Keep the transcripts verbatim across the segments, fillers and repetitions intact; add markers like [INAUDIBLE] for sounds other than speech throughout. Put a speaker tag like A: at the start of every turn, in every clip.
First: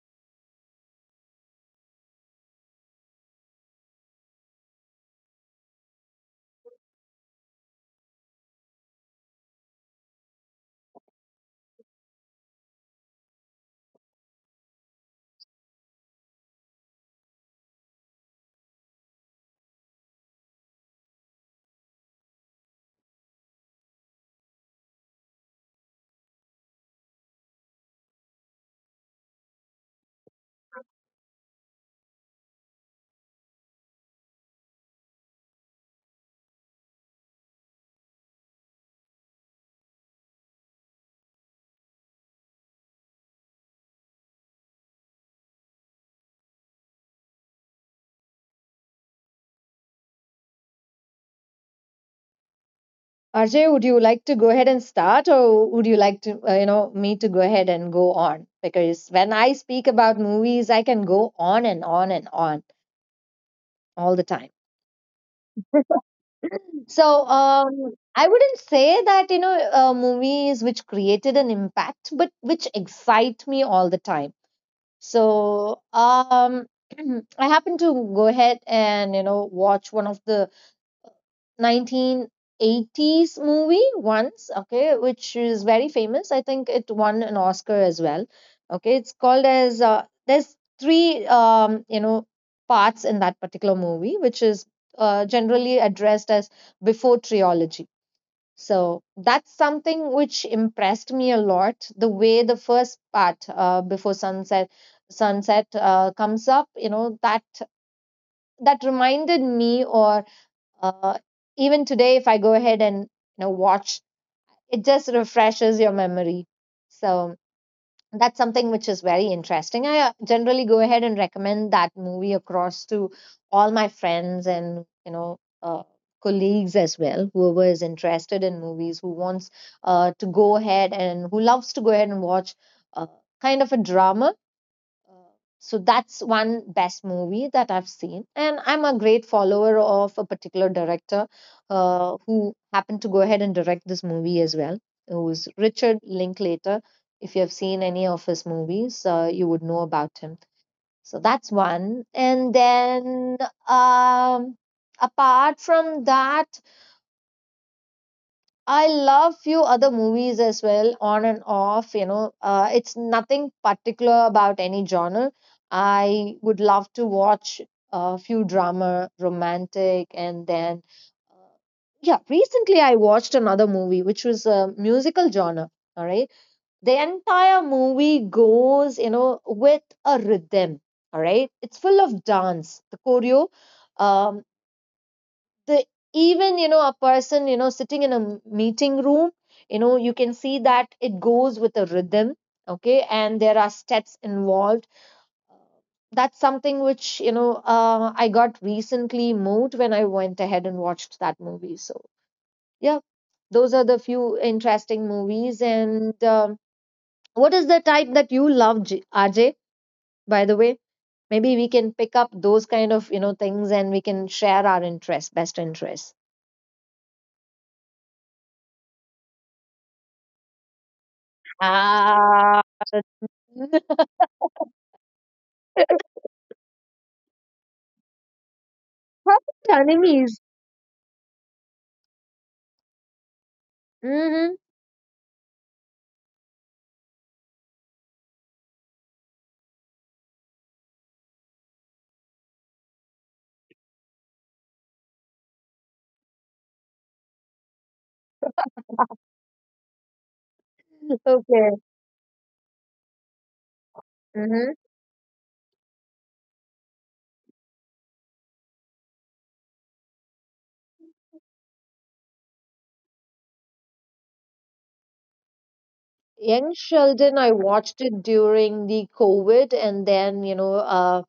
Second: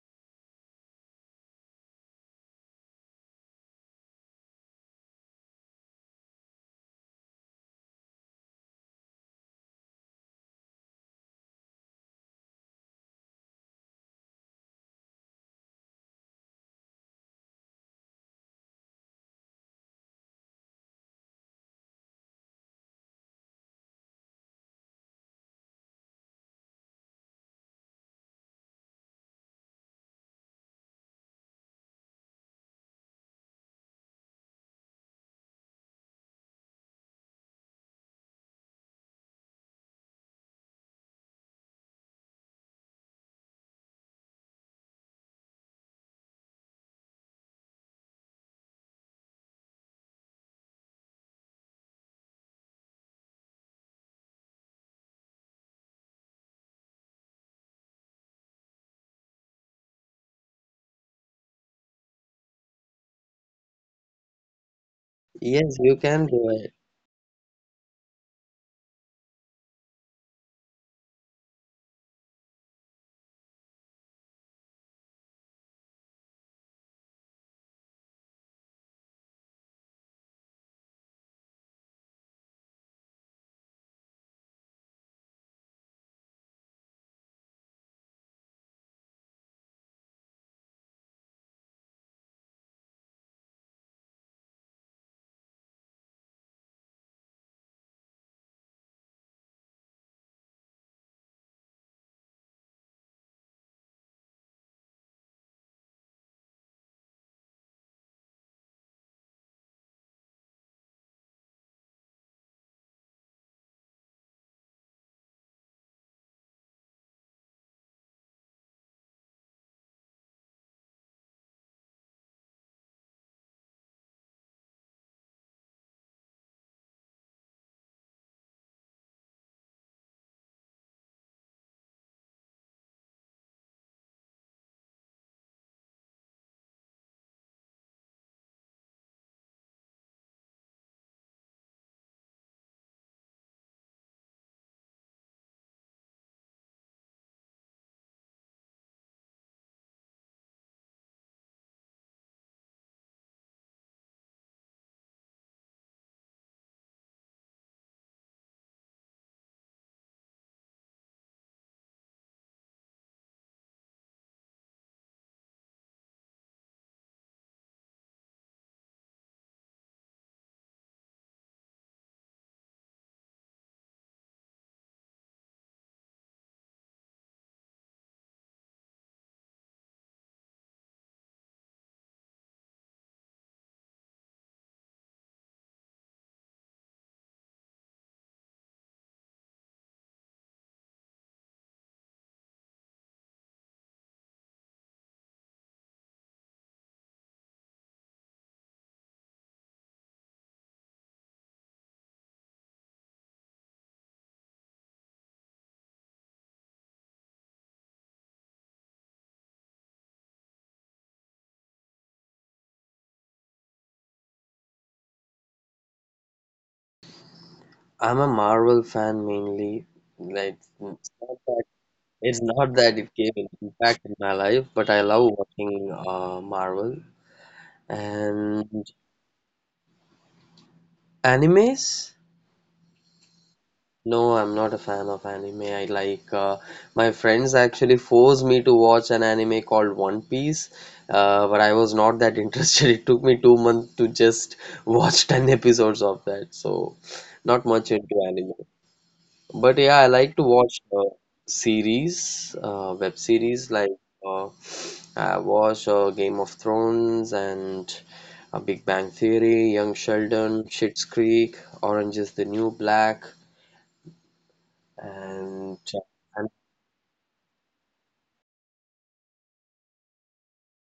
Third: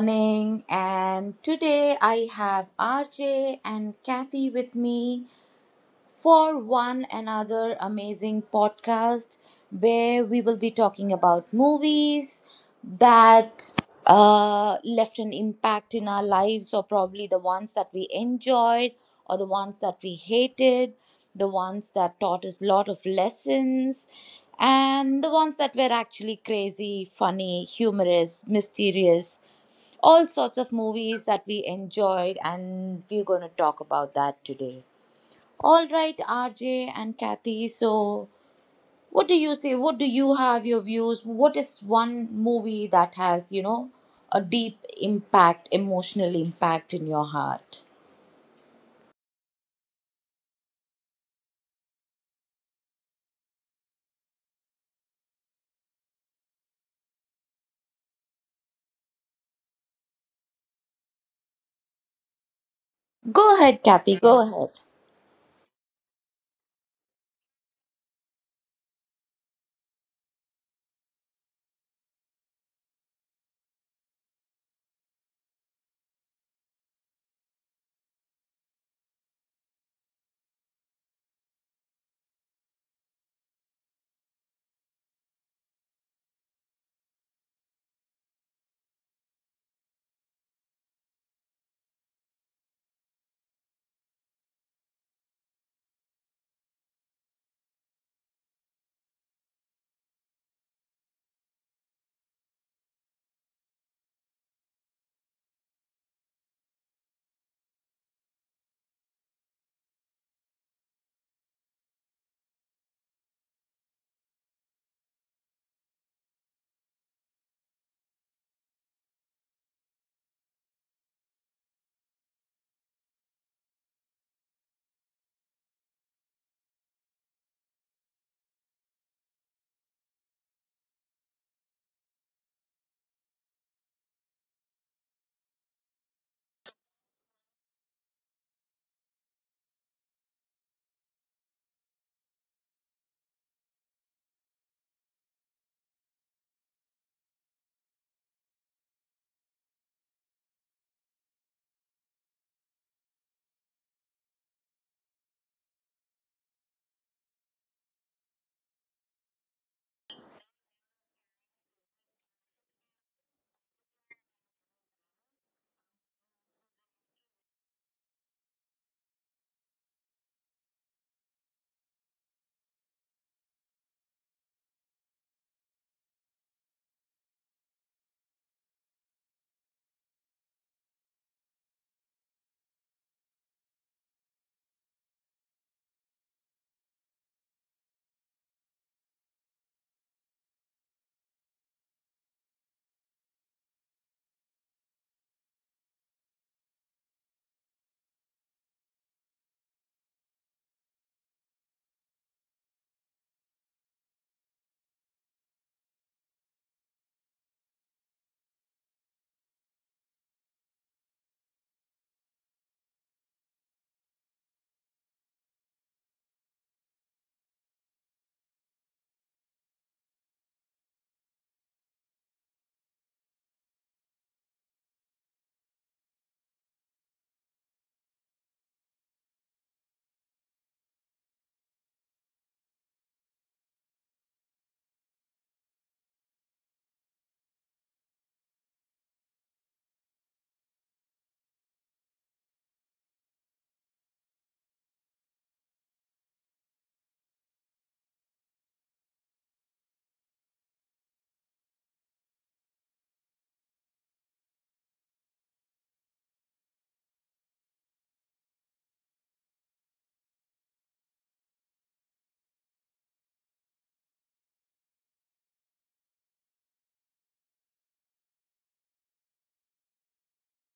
A: morning, and today I have R J and Kathy with me for one another amazing podcast where we will be talking about movies that uh, left an impact in our lives, or probably the ones that we enjoyed, or the ones that we hated, the ones that taught us a lot of lessons, and the ones that were actually crazy, funny, humorous, mysterious, all sorts of movies that we enjoyed, and we're going to talk about that today. All right, R J and Kathy, so what do you say? What do you have your views? What is one movie that has, you know, a deep impact, emotional impact in your heart?
B: Arjay, would you like to go ahead and start, or would you like to, uh, you know, me to go ahead and go on? Because when I speak about movies, I can go on and on and on
A: Go ahead,
B: all the
A: Kathy,
B: time.
A: go ahead.
C: Yes, you can do it.
B: So um, I wouldn't say that you know uh, movies which created an impact, but which excite me all the time. So um, [CLEARS THROAT] I happen to go ahead and you know watch one of the nineteen eighties movie once, okay, which is very famous. I think it won an Oscar as well. Okay, it's called as uh, there's three um, you know parts in that particular movie, which is uh, generally addressed as Before Trilogy. So that's something which impressed me a lot. The way the first part, uh, before sunset, sunset uh, comes up, you know that that reminded me, or uh, even today, if I go ahead and you know watch, it just refreshes your memory. So that's something which is very interesting. I uh, generally go ahead and recommend that movie across to all my friends and you know uh, colleagues as well, whoever is interested in movies, who wants uh, to go ahead and who loves to go ahead and watch uh, kind of a drama. So that's one best movie that I've seen. And I'm a great follower of a particular director, uh, who happened to go ahead and direct this movie as well, who is Richard Linklater. If you have seen any of his movies, uh, you would know about him. So that's one. And then um, apart from that, I love few other movies as well, on and off. You know, uh, it's nothing particular about any genre. I would love to watch a few drama, romantic, and then uh, yeah. Recently, I watched another movie which was a musical genre. All right, the entire movie goes, you know, with a rhythm. All right, it's full of dance. The choreo, um, the even you know a person you know sitting in a m- meeting room, you know you can see that it goes with a rhythm, okay, and there are steps involved. That's something which you know uh, I got recently moved when I went ahead and watched that movie. So yeah, those are the few interesting movies. And um, what is the type that you love, J- ajay, by the way? Maybe we can pick up those kind of you know things, and we can share our interests, best interests.
C: I'm a Marvel fan mainly. Like, it's not that, it's not
B: Ah,
C: that it gave an impact in my
B: [LAUGHS]
C: life, but I love watching uh, Marvel. And
B: Perfect Enemies.
C: animes? No,
B: Hmm.
C: I'm not a fan of anime. I like, uh, my friends actually forced me to watch an anime called One Piece, uh, but I was not that [LAUGHS] interested. It took me two months to just watch ten episodes of that, so not much into anime. But yeah, I like to watch
B: [LAUGHS]
C: uh,
B: Okay.
C: series, uh, web series like
B: Hmm.
C: uh, I watch uh, Game of Thrones and uh, Big Bang Theory, Young Sheldon, Schitt's Creek, Orange is the New Black, and, uh,
B: Young
C: and
B: Sheldon, I watched it during the COVID, and then, you know, uh,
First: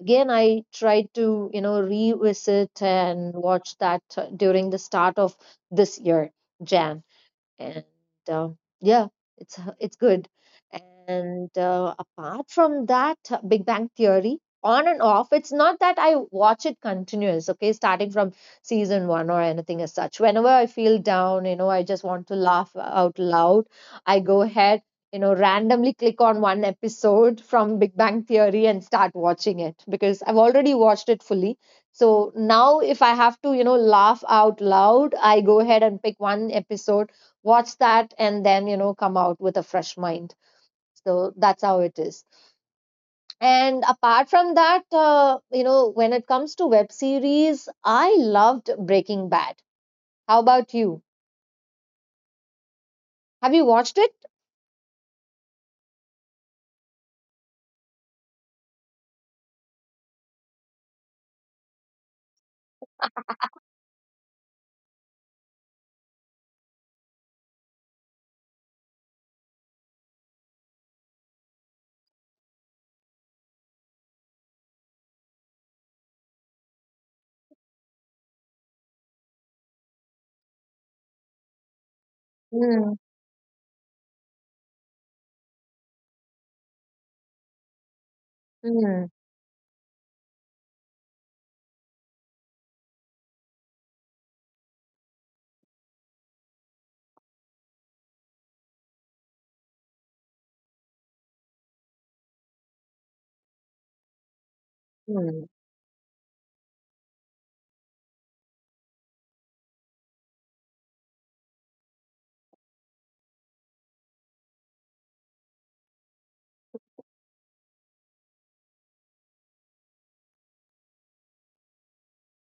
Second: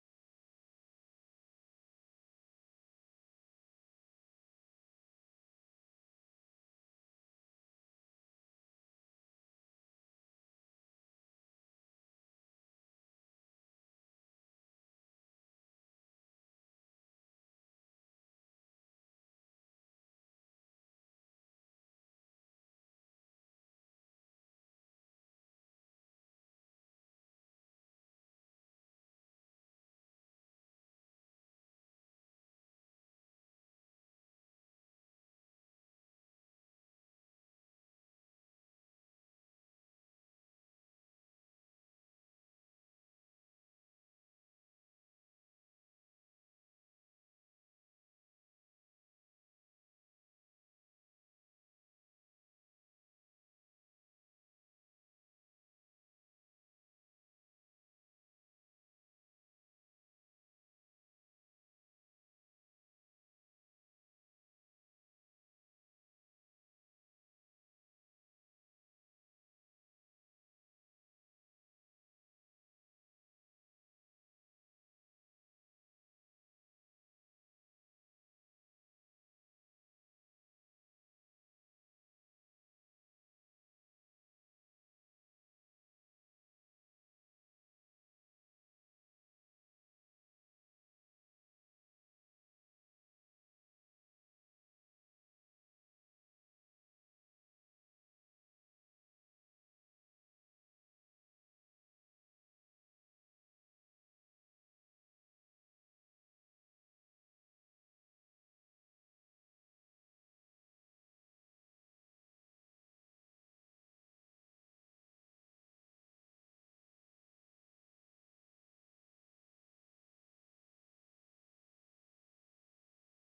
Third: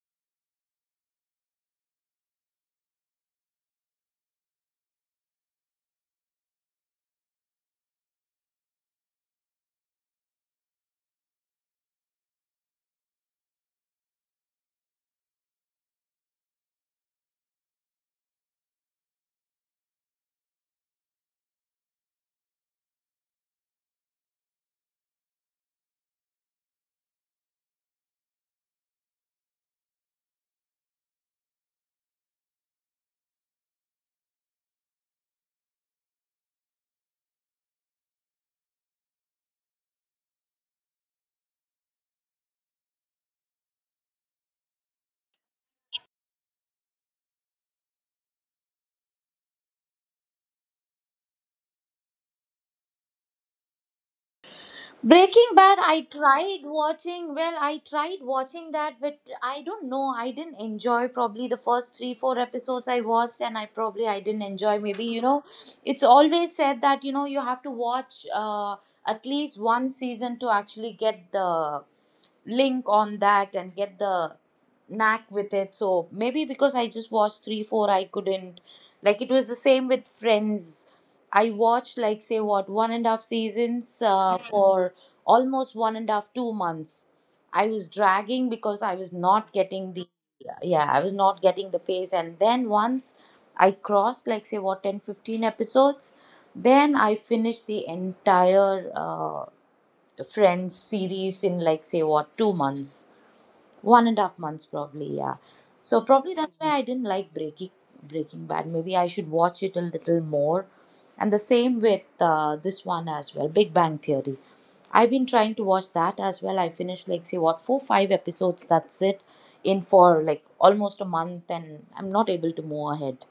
B: again, I tried to, you know, revisit and watch that, uh, during the start of this year, Jan. And uh, yeah, it's uh, it's good. And uh, apart from that, uh, Big Bang Theory, on and off. It's not that I watch it continuous, okay, starting from season one or anything as such. Whenever I feel down, you know, I just want to laugh out loud. I go ahead, you know, randomly click on one episode from Big Bang Theory and start watching it because I've already watched it fully. So now, if I have to, you know, laugh out loud, I go ahead and pick one episode, watch that, and then you know come out with a fresh mind. So that's how it is. And apart from that, uh, you know when it comes to web series, I loved Breaking Bad. How about you?
A: Breaking Bad,
B: Have
A: I
B: you watched
A: tried
B: it?
A: watching. Well, I tried watching that, but I don't know. I didn't enjoy probably the first three, four episodes I watched, and I probably I didn't enjoy. Maybe you know, it's always said that you know you have to watch uh, at least one season to actually get the link on that and get the knack with it. So maybe because I just watched three, four, I couldn't. Like it was the same with Friends. I watched like say what one and a half seasons uh, Mhm.
B: Hmm.
A: for almost one and a half two months. I was dragging because I was not getting the,
B: Hmm.
A: yeah, I was not getting the pace. And then once I crossed like say what ten fifteen episodes, then I finished the entire uh, Friends series in like say what two months, one and a half months probably. Yeah, so probably that's why
B: Hmm.
A: I didn't like Breaking Breaking Bad. Maybe I should watch it a little more. And the same with uh, this one as well, Big Bang Theory. I've been trying to watch that as well. I finished like say what four five episodes. That's it, in for like almost a month, and I'm not able to move ahead.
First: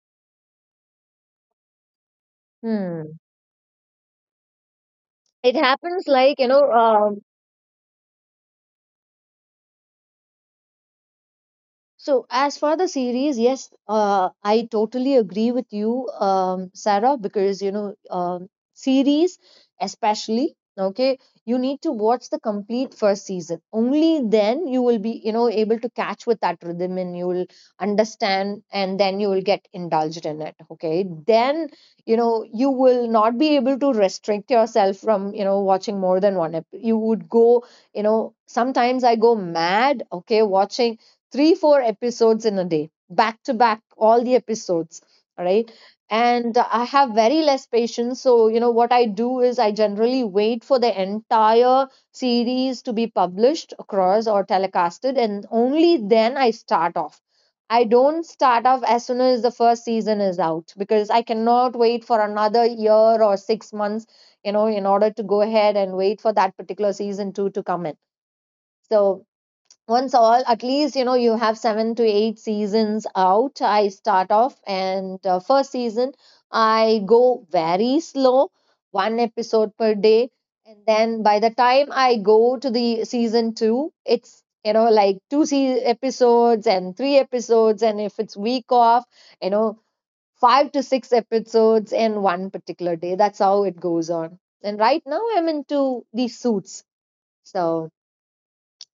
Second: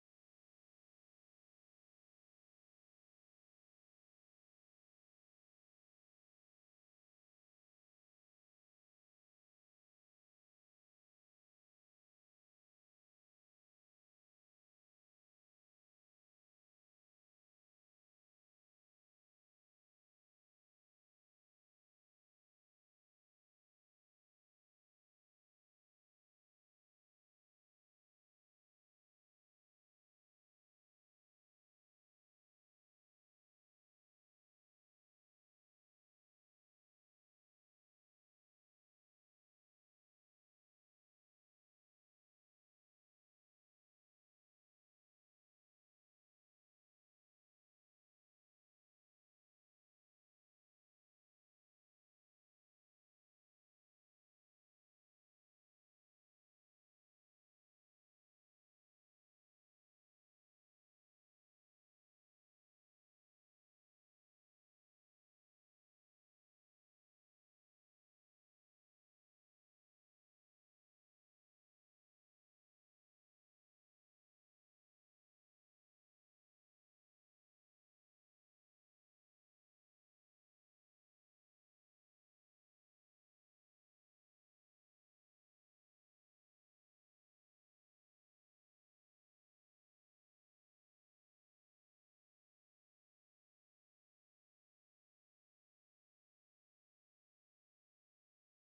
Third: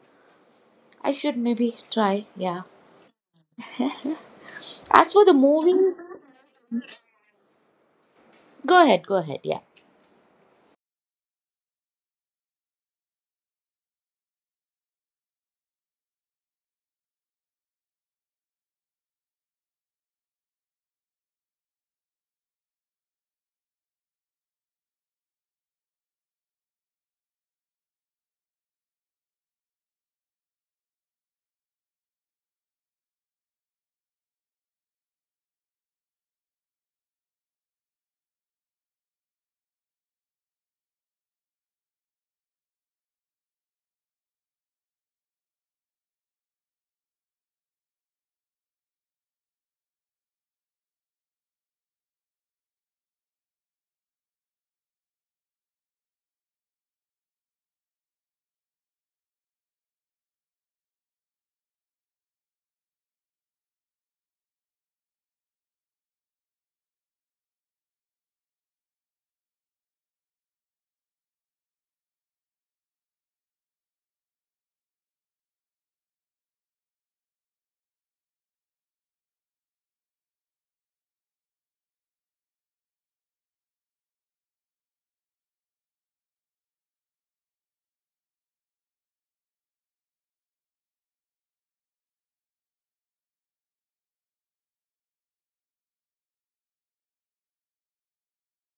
A: I should maybe try. Yeah.
B: Hmm.
A: As for the
B: It happens
A: movies,
B: like, you know, uh,
A: go ahead. Go ahead. Yeah.
B: so, as for the series, yes, uh, I totally agree with you, um, Sarah, because you know, um, series especially, okay, you need to watch the complete first season. Only then you will be, you know, able to catch with that rhythm, and you will understand, and then you will get indulged in it, okay? Then, you know, you will not be able to restrict yourself from, you know, watching more than one. ep- You would go, you know, sometimes I go mad, okay, watching three four episodes in a day, back to back, all the episodes. All right. And uh, I have very less patience, so you know what I do is I generally wait for the entire series to be published across or telecasted, and only then I start off. I don't start off as soon as the first season is out because I cannot wait for another year or six months, you know in order to go ahead and wait for that particular season two to come in. So once, all, at least, you know you have seven to eight seasons out, I start off. And uh, first season I go very slow, one episode per day. And then by the time I go to the season two, it's, you know like two se- episodes and three episodes. And if it's week off, you know five to six episodes in one particular day. That's how it goes on. And right now I'm into the Suits. So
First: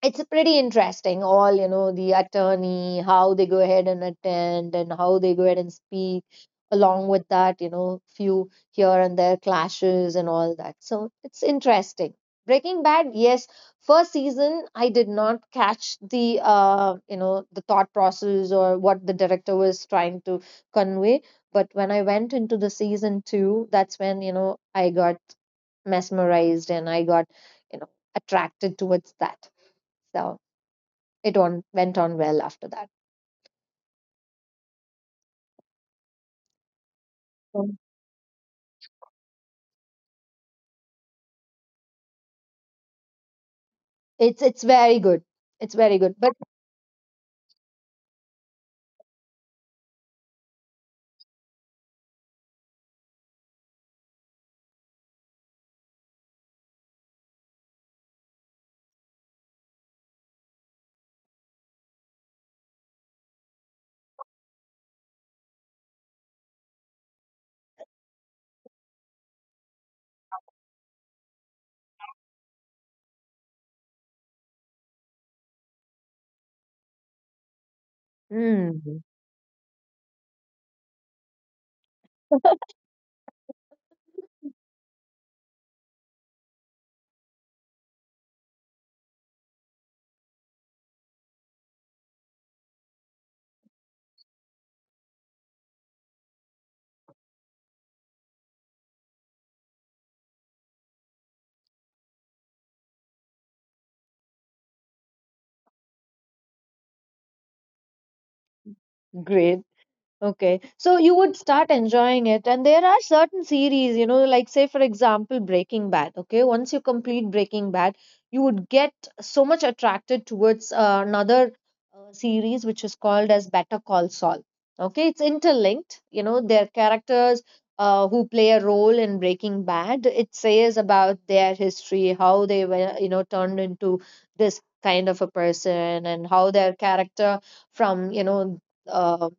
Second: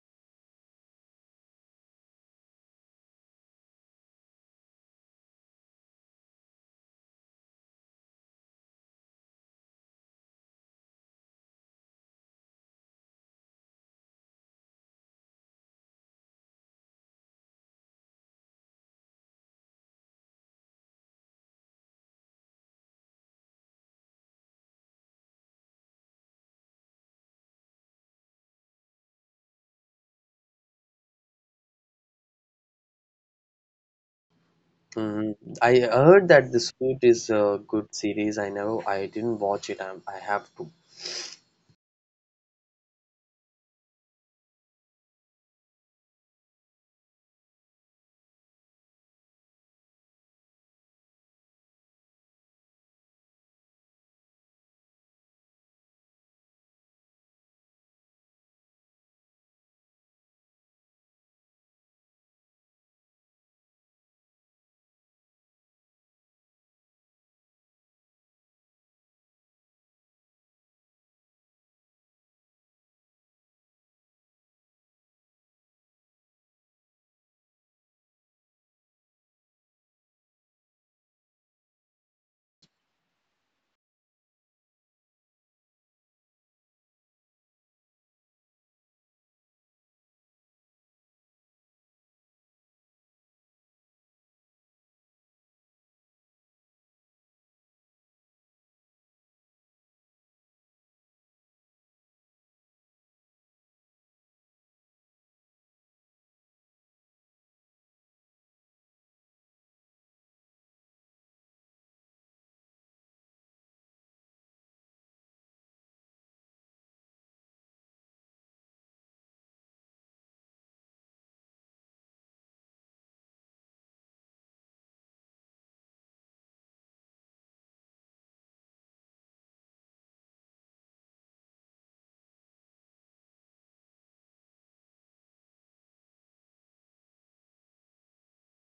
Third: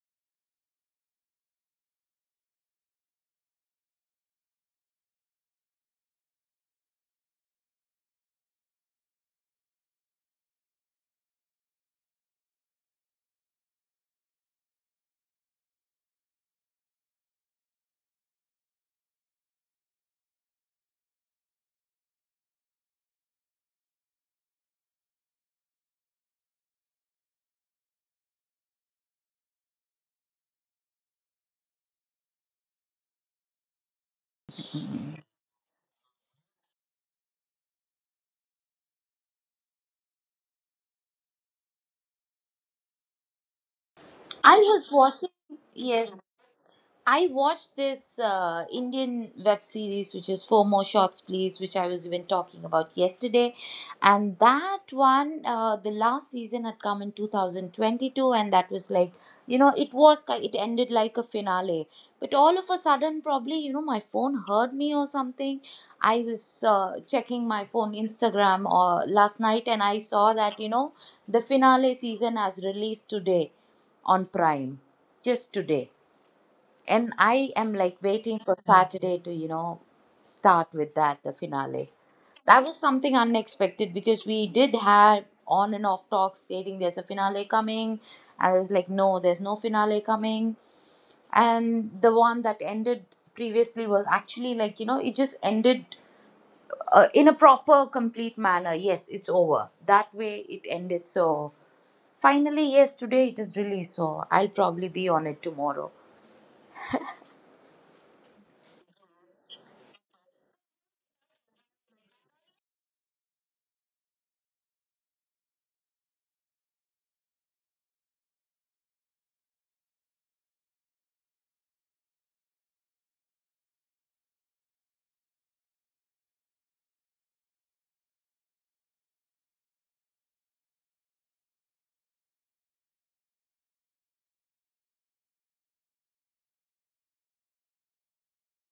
B: it's pretty interesting. All, you know the attorney, how they go ahead and attend, and how they go ahead and speak, along with that, you know few here and there clashes and all that. So it's interesting. Breaking Bad, yes. First season I did not catch the uh you know the thought process or what the director was trying to convey. But when I went into the season two, that's when, you know I got mesmerized, and I got, you know attracted towards that. So it on went on well after that.
C: mm, I heard that The Suit is
B: So
C: a good series. I never, I didn't watch it. I, I have to.
B: it's
A: I
B: it's
A: was
B: very good.
A: watching.
B: It's very
A: Yes.
B: good. But
A: I watched this uh, Indian web series, which is Four More Shots, Please, which I was even talking about yesterday. And that one, uh, the last season had come in twenty twenty-two, and that was like, you know, it was, ki- it ended like a finale. But all of a sudden, probably, you know, my phone heard me or something. I was uh, checking my phone, Instagram, or last night, and I saw that, you know, the finale season has released today on Prime, just today. And I am like waiting for
B: mm,
A: Saturday to, you know, start with that, the finale. That was something unexpected because we did have on and off talks stating there's a finale coming. And I was like, no, there's no finale coming. And the one that ended previously was actually like, you know, it just ended uh, in a proper, complete manner. Yes, it's over. That way it ended. So finally, yes, today it is released. So I'll probably be on it tomorrow.
B: great. Okay, so you would start enjoying it, and there are certain series, you know, like say for example, Breaking Bad. Okay, once you complete Breaking Bad, you would get so much attracted towards uh, another uh, series which is called as Better Call Saul. Okay, it's interlinked. You know, their characters, uh, who play a role in Breaking Bad. It says about their history, how they were, you know, turned into this kind of a person, and how their character from, you know. Um,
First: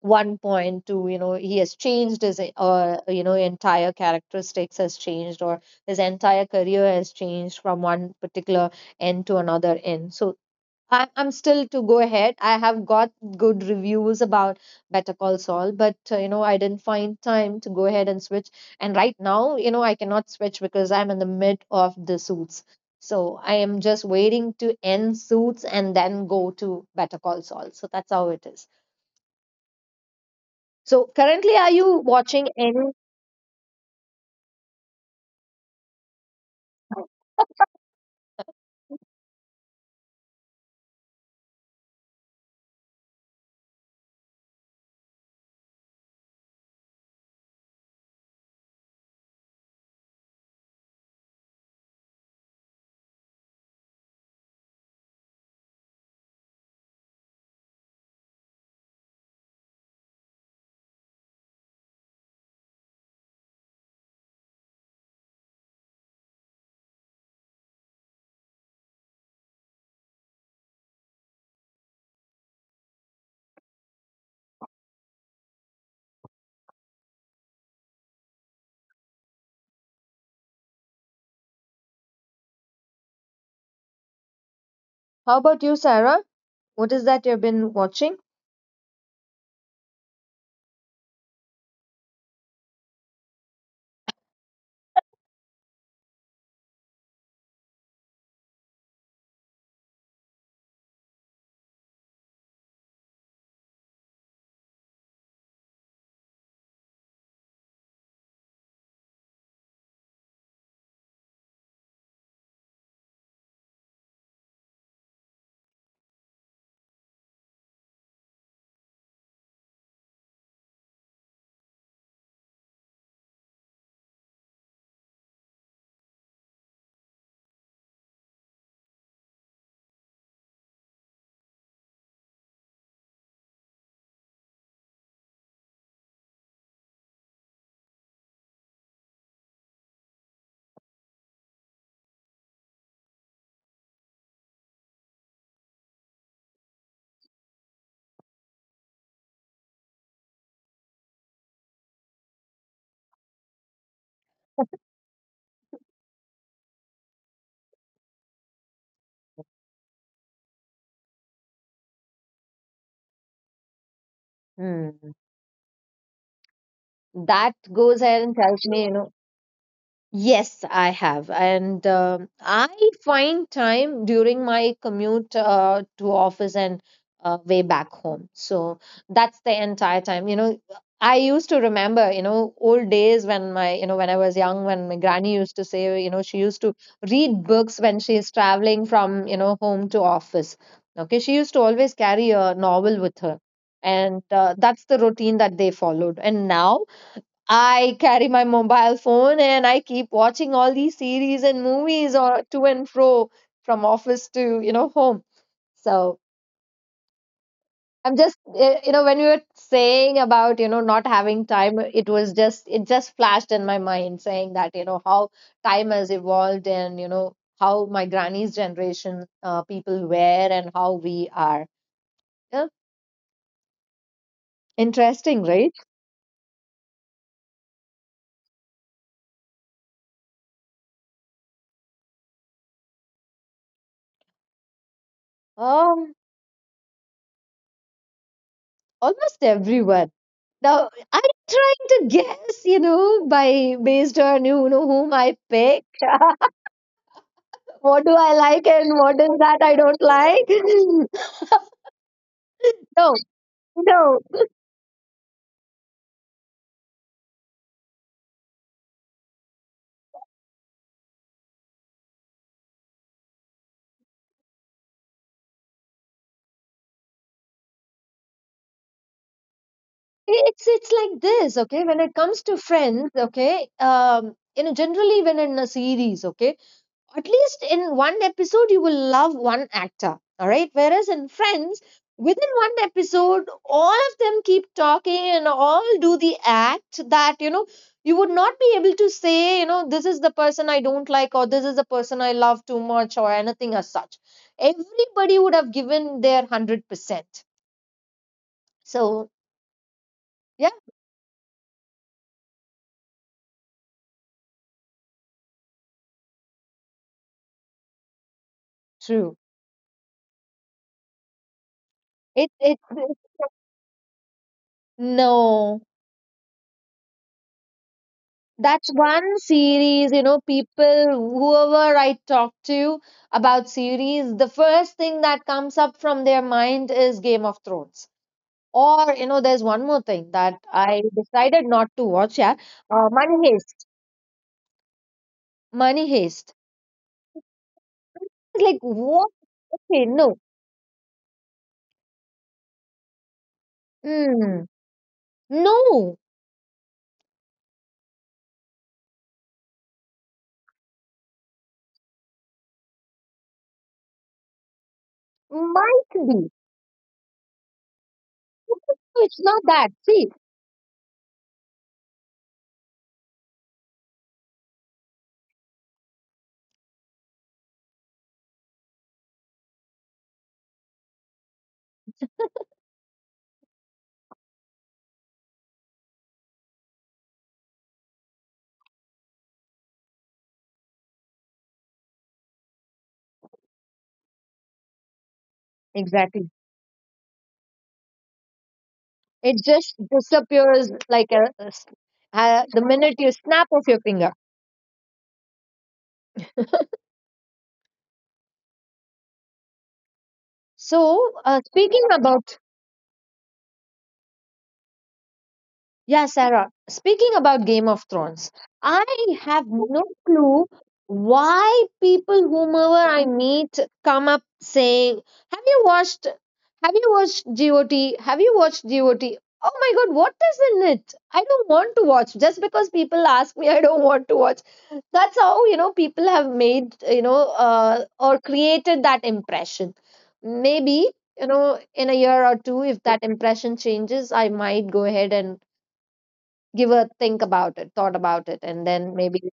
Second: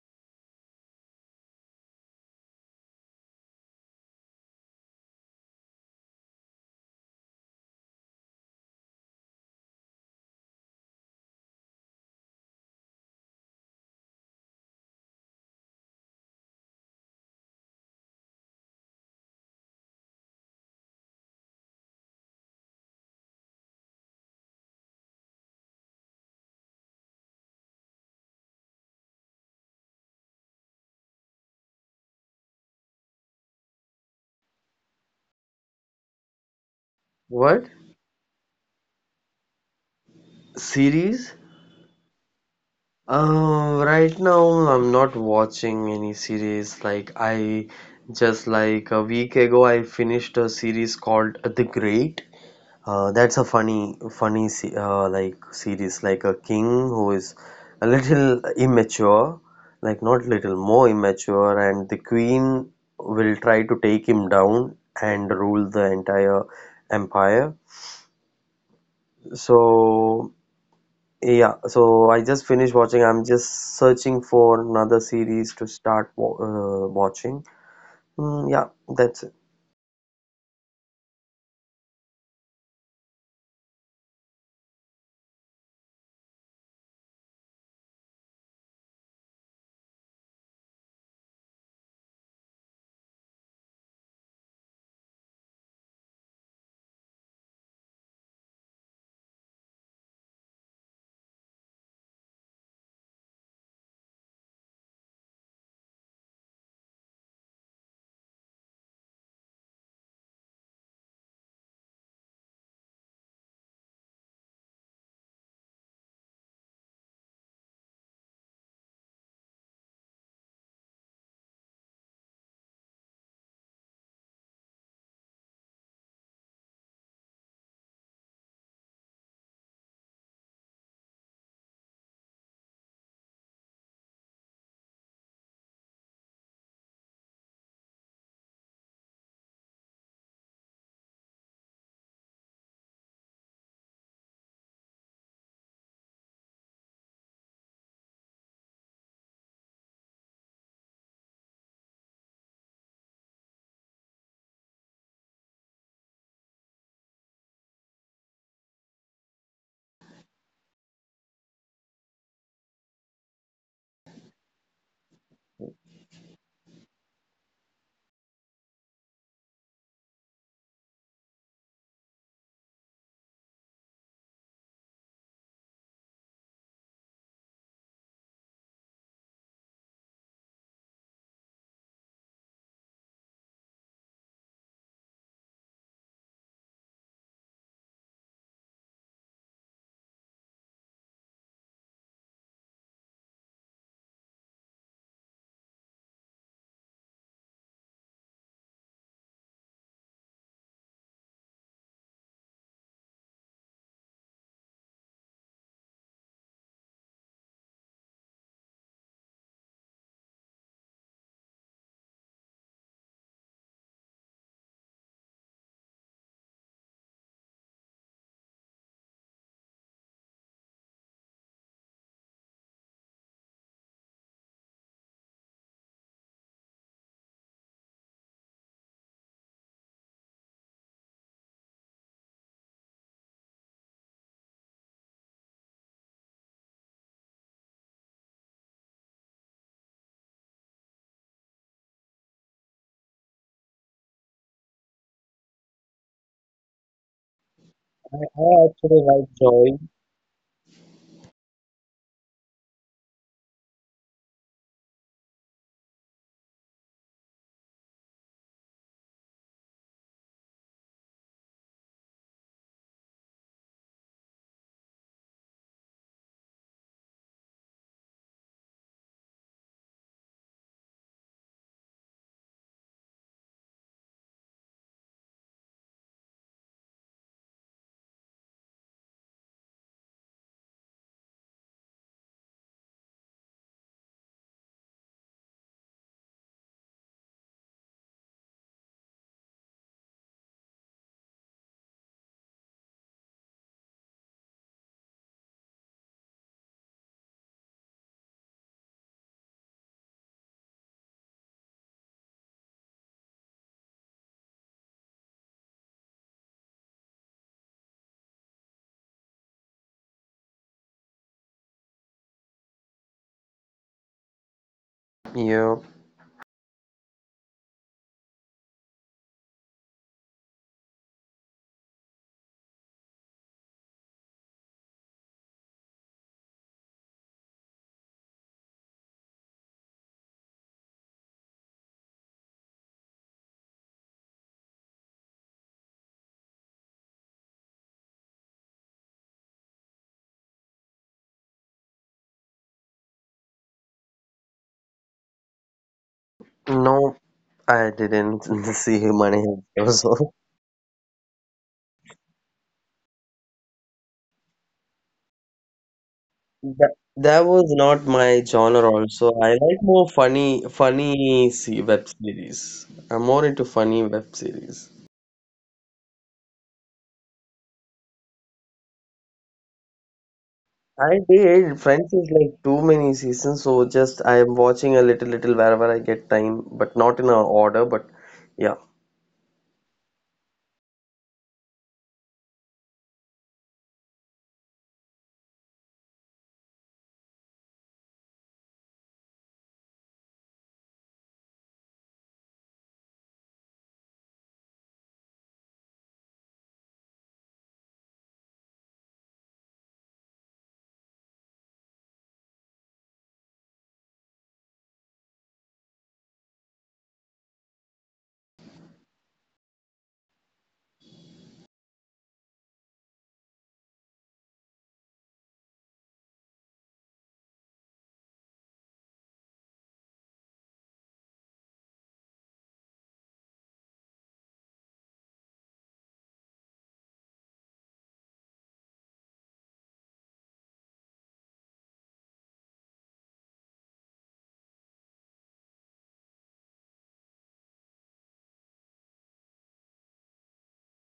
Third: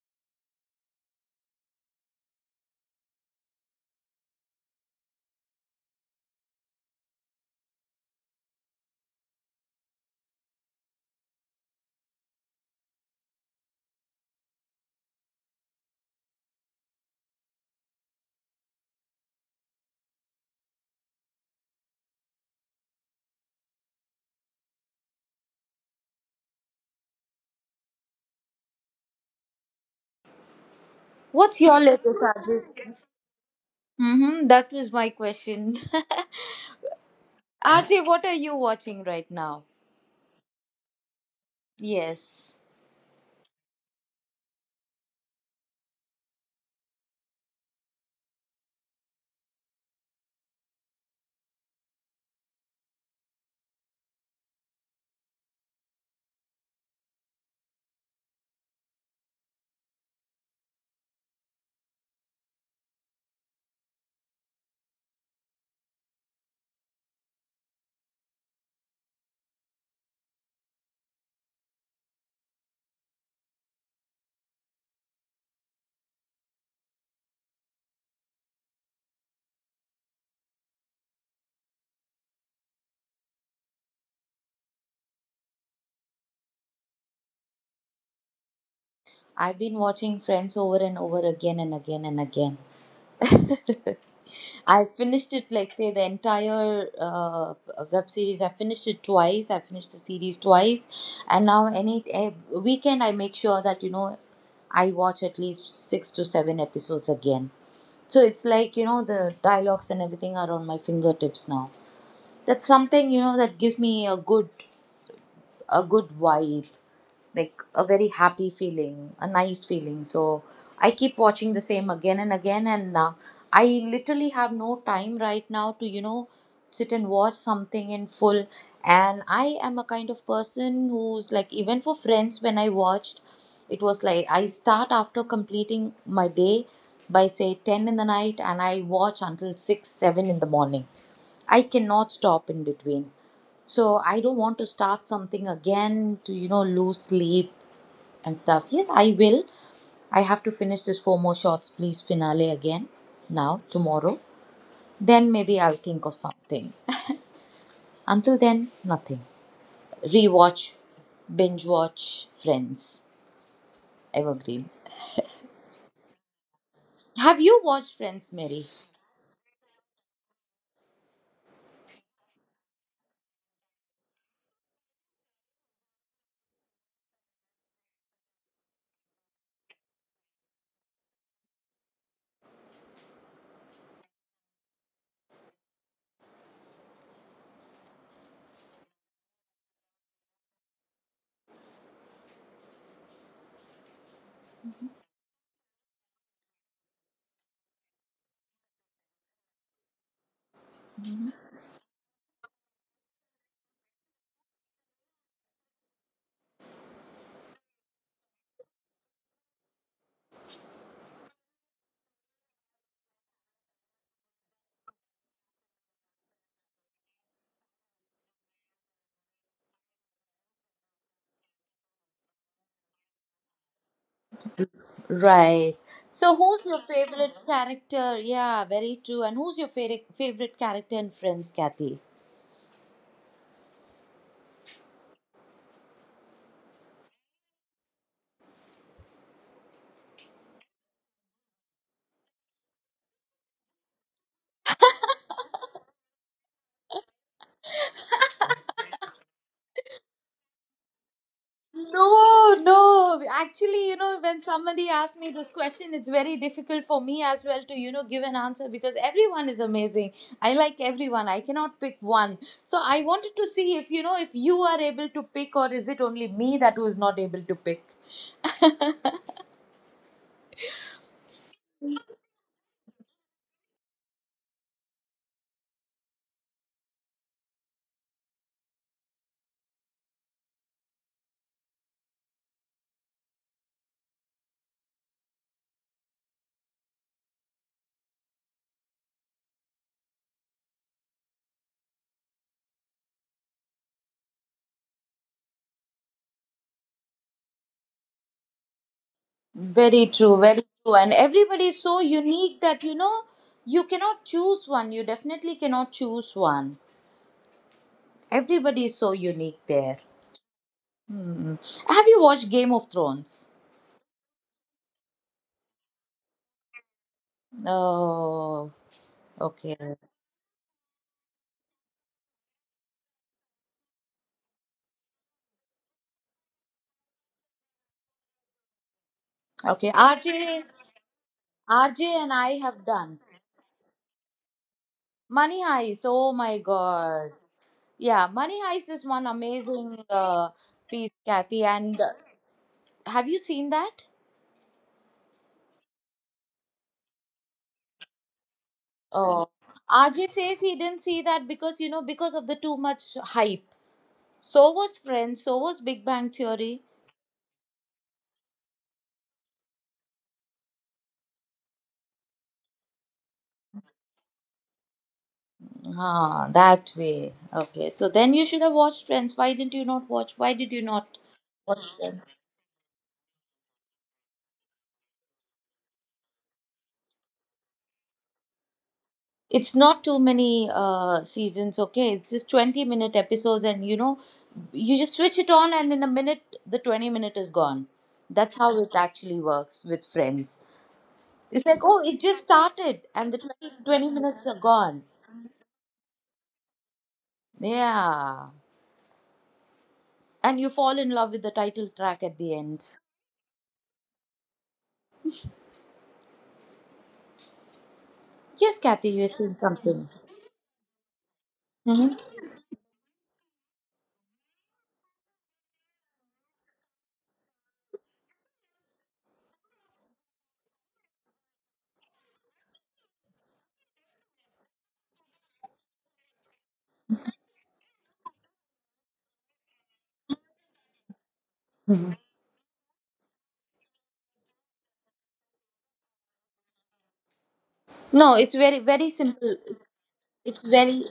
B: one point to, you know he has changed his, uh, you know entire characteristics has changed, or his entire career has changed from one particular end to another end. So I, i'm still to go ahead. I have got good reviews about Better Call Saul, but uh, you know I didn't find time to go ahead and switch. And right now, you know I cannot switch because I'm in the mid of the Suits. So I am just waiting to end Suits and then go to Better Call Saul. So that's how it is. So
A: What's your
B: currently, are
A: latest,
B: you watching
A: Ajay?
B: any?
A: Mm-hmm, that was my question.
C: What?
A: [LAUGHS] Ajay, what are you watching right now?
C: Series?
A: Yes,
C: Uh, right now, I'm not watching any series. Like I just like a week ago, I finished a series called The Great. Uh, that's a funny, funny se- uh, like series. Like a king who is a little immature, like not little more immature, and the queen will try to take him down and rule the entire empire. So yeah, so I just finished watching. I'm just searching for another series to start wa uh, watching. Mm, yeah, that's it.
B: How about you, Sarah? What is that you've been watching?
A: I've been watching Friends over and over again and again and again. [LAUGHS] I finished it, like, say, the entire uh, web series. I finished it twice. I finished the series twice. And now, any eh, weekend, I make sure that, you know, I watch at least six to seven episodes again. So it's like, you know, the dialogues and everything are on my fingertips now. That's something, you know, that gives me a good a good vibe, like a very happy feeling, a nice feeling. So I keep watching the same again and again and uh, I literally have no time right now to, you know, sit and watch something in full. And I am a kind of person who's like, even for Friends when I watched, it was like I start after completing my day by say ten in the night and I watch until six seven in the morning. I cannot stop in between. So I don't want to start something again to, you know, lose sleep and stuff. Yes, I will. I have to finish this Four More Shots, Please, finale again now, tomorrow. Then maybe I'll think of something. Until then, nothing. Rewatch, binge watch Friends, Evergreen.
B: Hmm.
A: Have you watched Friends,
B: That
A: Mary?
B: goes ahead and tells me, you know, yes, I have. And um I find time during my commute, uh, to office and uh, way back home. So that's the entire time. You know, I used to remember, you know, old days when my, you know, when I was young, when my granny used to say, you know, she used to read books when she is traveling from, you know, home to office. Okay, she used to always carry a novel with her. And uh, that's the routine that they followed. And now, I carry my mobile phone, and I keep watching all these series and movies, or to and fro from office to, you know, home. So I'm just, eh, you know, when you were saying about, you know, not having time, it was just, it just flashed in my mind, saying that, you know, how time has evolved, and, you know, how my granny's generation, uh, people were, and how we are. Yeah.
A: Right. So, who's your
B: Interesting, right?
A: favorite character? Yeah, very true. And who's your favorite favorite character in Friends, Kathy?
B: Um, almost everyone. Now I'm trying to guess, you know, by based on you know whom I pick,
C: I
B: what
C: actually
B: do
C: like
B: I like
C: Joy.
B: and what is that I don't like. [LAUGHS]
A: No, no. Actually, you
B: No,
A: know, when somebody
B: no,
A: asks me this question, it's very difficult for me as well to, you know, give an answer because everyone is amazing. I like everyone. I cannot pick one. So I wanted to see if, you know, if you are able to pick, or is it only me that who is not able to pick?
B: it's it's like this, okay? When it comes to friends, okay, um, you know, generally when in a series, okay, at least in one episode you will love one actor, all right? Whereas in friends, within one episode, all of them keep talking and all do the act that, you know you would not be able to say, you know this is the person I don't like or this is the person I love too much or anything as such. Everybody would have given their one hundred percent.
A: Very true,
B: So
A: very true. And everybody is
B: yeah,
A: so unique that, you know, you cannot choose one. You definitely cannot choose one. Everybody is so unique there.
B: true.
A: Hmm. Have you watched Game of Thrones?
B: it it [LAUGHS] it-
C: Yeah.
B: no
A: Oh,
B: That's
A: okay.
B: one series, you know, people, whoever I talk to about series, the first thing that comes up from their mind is Game of Thrones. Or,
A: Okay.
B: you know, there's one
A: RJ,
B: more thing that I
A: RJ and
B: decided
A: I
B: not to
A: have
B: watch,
A: done
B: yeah. Uh, Money Heist.
A: Money Heist. Oh my
B: Money
A: God.
B: Heist.
A: Yeah, Money Heist is one
B: It's like,
A: amazing
B: what?
A: uh, piece,
B: Okay, no.
A: Kathy. And uh, have you seen that?
B: Mm,
C: No,
B: no.
C: I didn't [LAUGHS] see Money
A: Oh,
C: Heist also.
A: R J says he didn't see that because you know because of the too much hype. So was Friends. So was Big Bang Theory.
C: That, That was
B: Might be.
C: not
B: No,
C: my genre also. I like more funny
B: it's not
C: funny
B: that.
C: se-
B: See,
C: web series. I'm more into funny web series.
A: Ah, that way. Okay. So then you should have watched Friends. Why didn't you not watch? Why did you
C: I
A: not
C: did.
A: watch
C: Friends
A: Friends?
C: is like too many seasons, so just I am watching a little, little wherever I get time, but not in a order. But yeah,
A: It's not too many uh, seasons. Okay, it's just twenty minute episodes, and you know you just switch it on and in a minute the twenty minute is gone.
B: exactly.
A: That's how it actually works with Friends.
B: It just
A: It's like, oh, it just
B: disappears like
A: started
B: a, a
A: and the
B: s-
A: twenty twenty
B: uh, the
A: minutes are
B: minute you
A: gone.
B: snap of your finger.
A: Yeah, and you fall in love with the title track at the
B: So,
A: end.
B: uh, speaking about, yeah, Sarah,
A: Yes,
B: speaking
A: Kathy,
B: about
A: you're
B: Game
A: saying
B: of
A: something.
B: Thrones, I have no clue
A: Hmm.
B: why people, whomever I meet, come up saying, have you watched, have you watched G O T, have you watched G O T? Oh my god, what is in it? I don't want to watch. Just because people ask me, I don't want to watch. That's how, you know, people have made, you know, uh, or created that impression. Maybe you know in a year or two, if that impression changes, I might go ahead and
A: No,
B: give
A: it's
B: a
A: very
B: think
A: very
B: about it,
A: simple.
B: thought
A: it's,
B: about it, and
A: it's
B: then
A: very.
B: maybe.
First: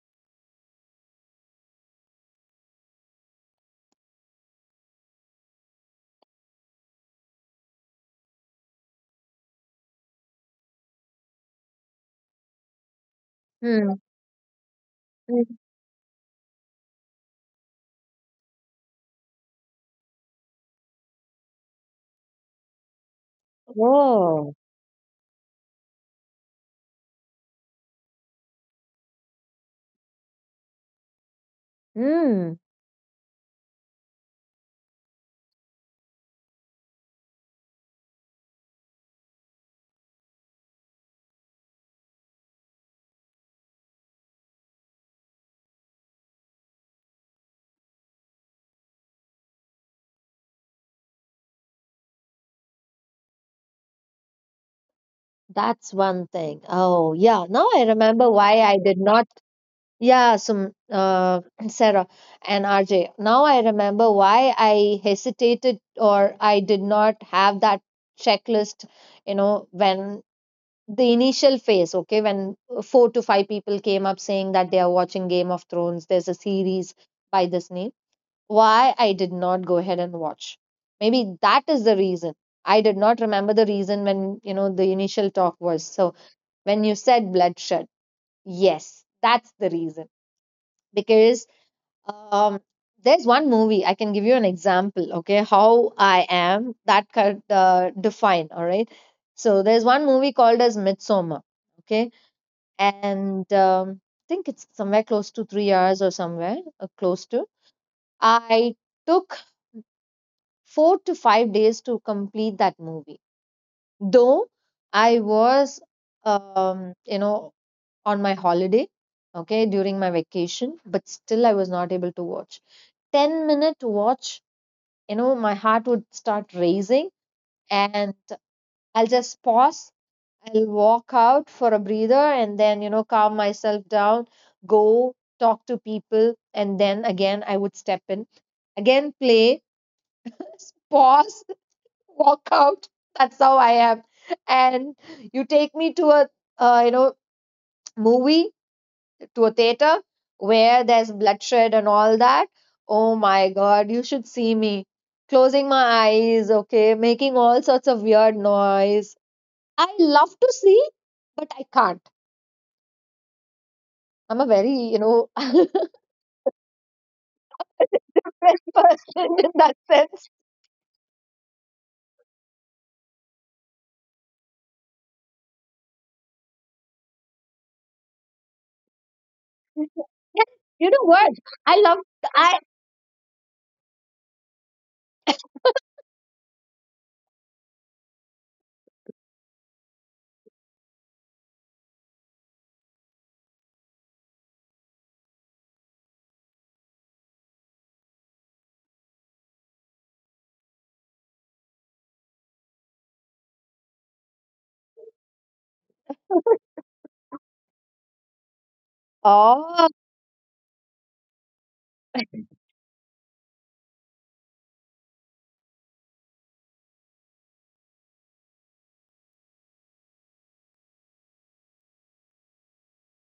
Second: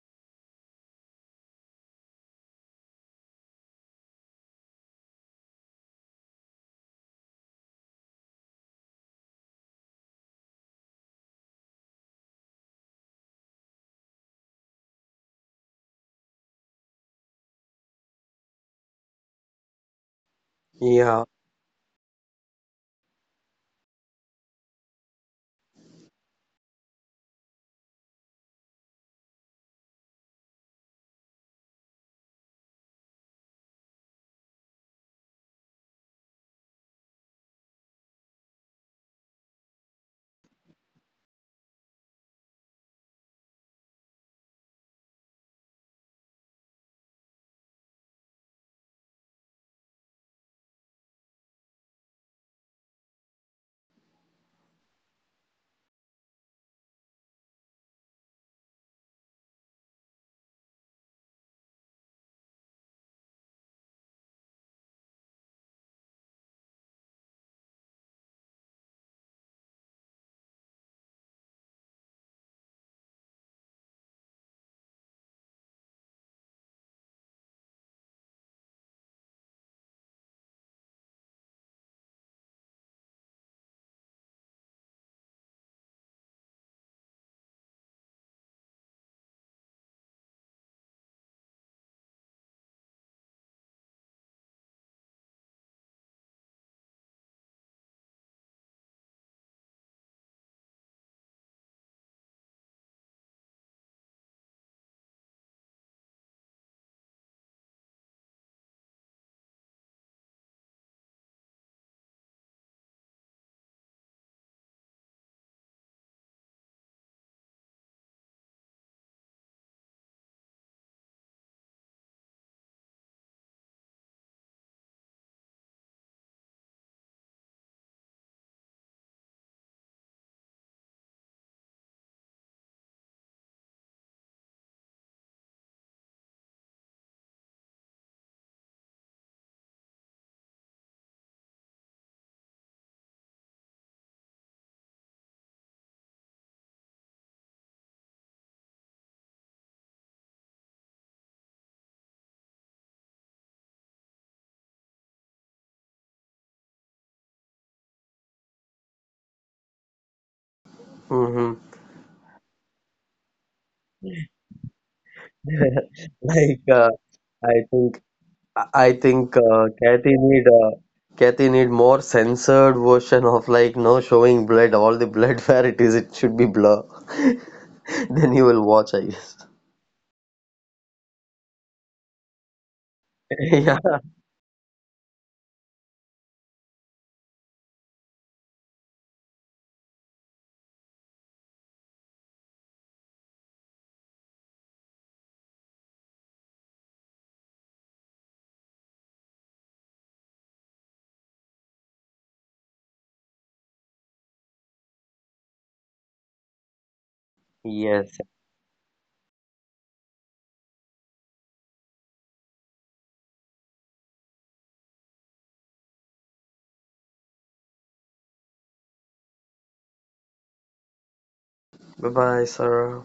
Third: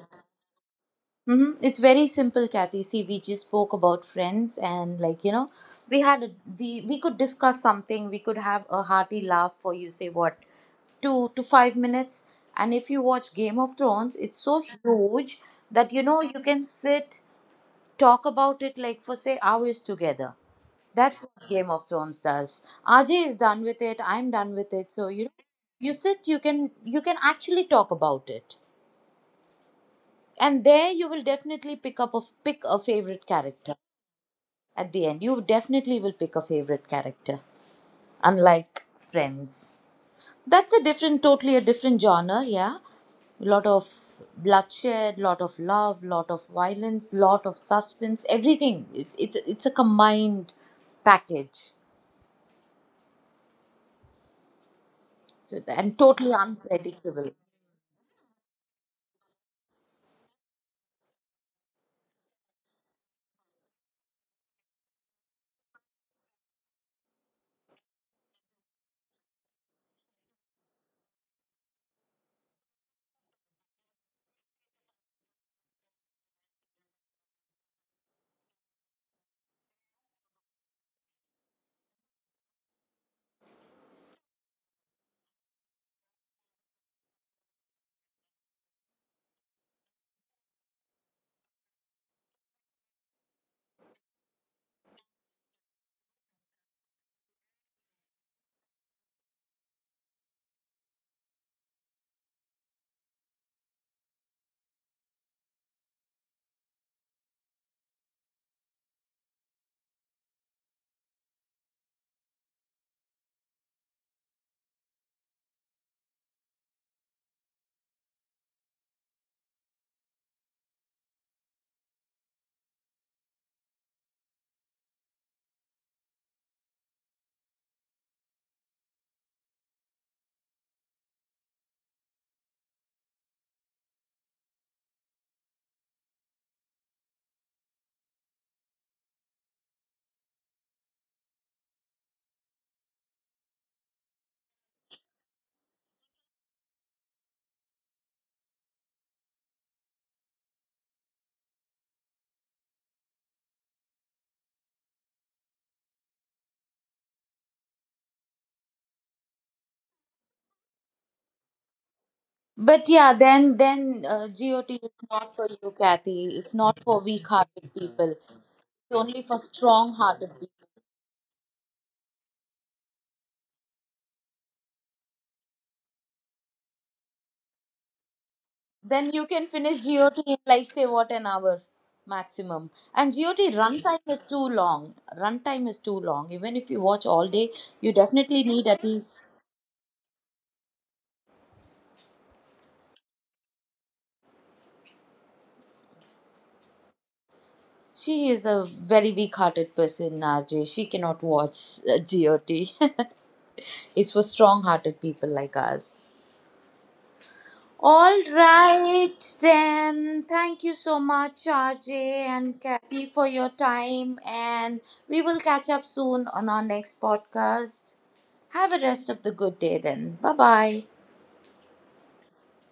A: hmm It's very simple, Kathy. See, we just spoke about Friends, and like, you know, we had a, we we could discuss something. We could have a hearty laugh for you. Say what two to five minutes, and if you watch Game of
B: Hmm.
A: Thrones, it's so huge
B: Hmm.
A: that you know you can sit talk about it like for say hours together. That's
C: yeah.
A: what Game of Thrones does. Ajay is done with it. I'm done
B: Oh.
A: with it. So you know, you sit. You can you can actually talk about it, and there you will definitely pick up a
B: Hmm.
A: pick a favorite character. At the end, you definitely will pick a favorite character, unlike Friends. That's a different totally a different genre, yeah. Lot of bloodshed, lot of love, lot of violence, lot of suspense, everything. It, it's it's a combined package. So,
B: That's
A: and
B: one
A: totally
B: thing. Oh,
A: unpredictable.
B: yeah. Now I remember why I did not. Yeah, some uh, [CLEARS THROAT] Sarah and R J, now I remember why I hesitated or I did not have that checklist. You know, when the initial phase, okay, when four to five people came up saying that they are watching Game of Thrones, there's a series by this name, why I did not go ahead and watch. Maybe that is the reason. I did not remember the reason when, you know, the initial talk was. So when you said bloodshed, yes, that's the reason. Because um, there's one movie, I can give you an example, okay, how I am that could uh, define, all right. So there's one movie called as Midsommar, okay, and um, I think it's somewhere close to three hours or somewhere uh, close to. I took four to five days to complete that movie. Though I was, um, you know, on my holiday, okay, during my vacation, but still I was not able to watch. ten minute watch, you know, my heart would start racing, and I'll just pause. I'll walk out for a breather, and then, you know, calm myself down, go talk to people, and then again I would step in, again play, pause, walk out. That's how I am. And you take me to a, uh, you know movie, to a theater where there's bloodshed and all that. Oh my God, you should see me closing my eyes, okay, making all sorts of weird noise. I love to see, but I
C: Hmm.
B: can't.
A: But yeah, then
B: I'm a
A: then
B: very
A: uh,
B: you know
A: GOT
B: [LAUGHS]
A: is
B: very
A: not for
C: [LAUGHS]
A: you, Kathy.
C: Like
A: It's
C: uh,
A: not for
C: I
A: weak hearted
C: think,
A: people. It's
C: I
B: person in
C: think
B: that
A: only
C: uh,
A: for
B: sense.
C: Kathy
A: strong
C: need,
A: hearted
C: uh,
A: people.
C: Kathy need more censored version of like no showing blood, all the blood [LAUGHS] where it is, it should be blur. [LAUGHS] Then you will watch, I guess.
A: Then you can
B: Yeah,
A: finish
B: you
A: G O T
B: know
A: in
B: what?
A: like say
B: I
A: what an
B: love
A: hour
B: I.
A: maximum. And
C: [LAUGHS]
A: G O T
C: Yeah.
A: runtime is too long. Runtime is too long. Even if you watch all day, you definitely need at least. She is a very weak hearted person, R J. She cannot watch uh, G O T. [LAUGHS] It's for strong hearted people like us.
C: Yes.
A: All
B: Oh.
A: right, then. Thank you so much, R J and Kathy, for your time. And we will catch up soon on our next podcast. Have a rest of the good day, then. Bye bye.
C: Bye bye, Sarah.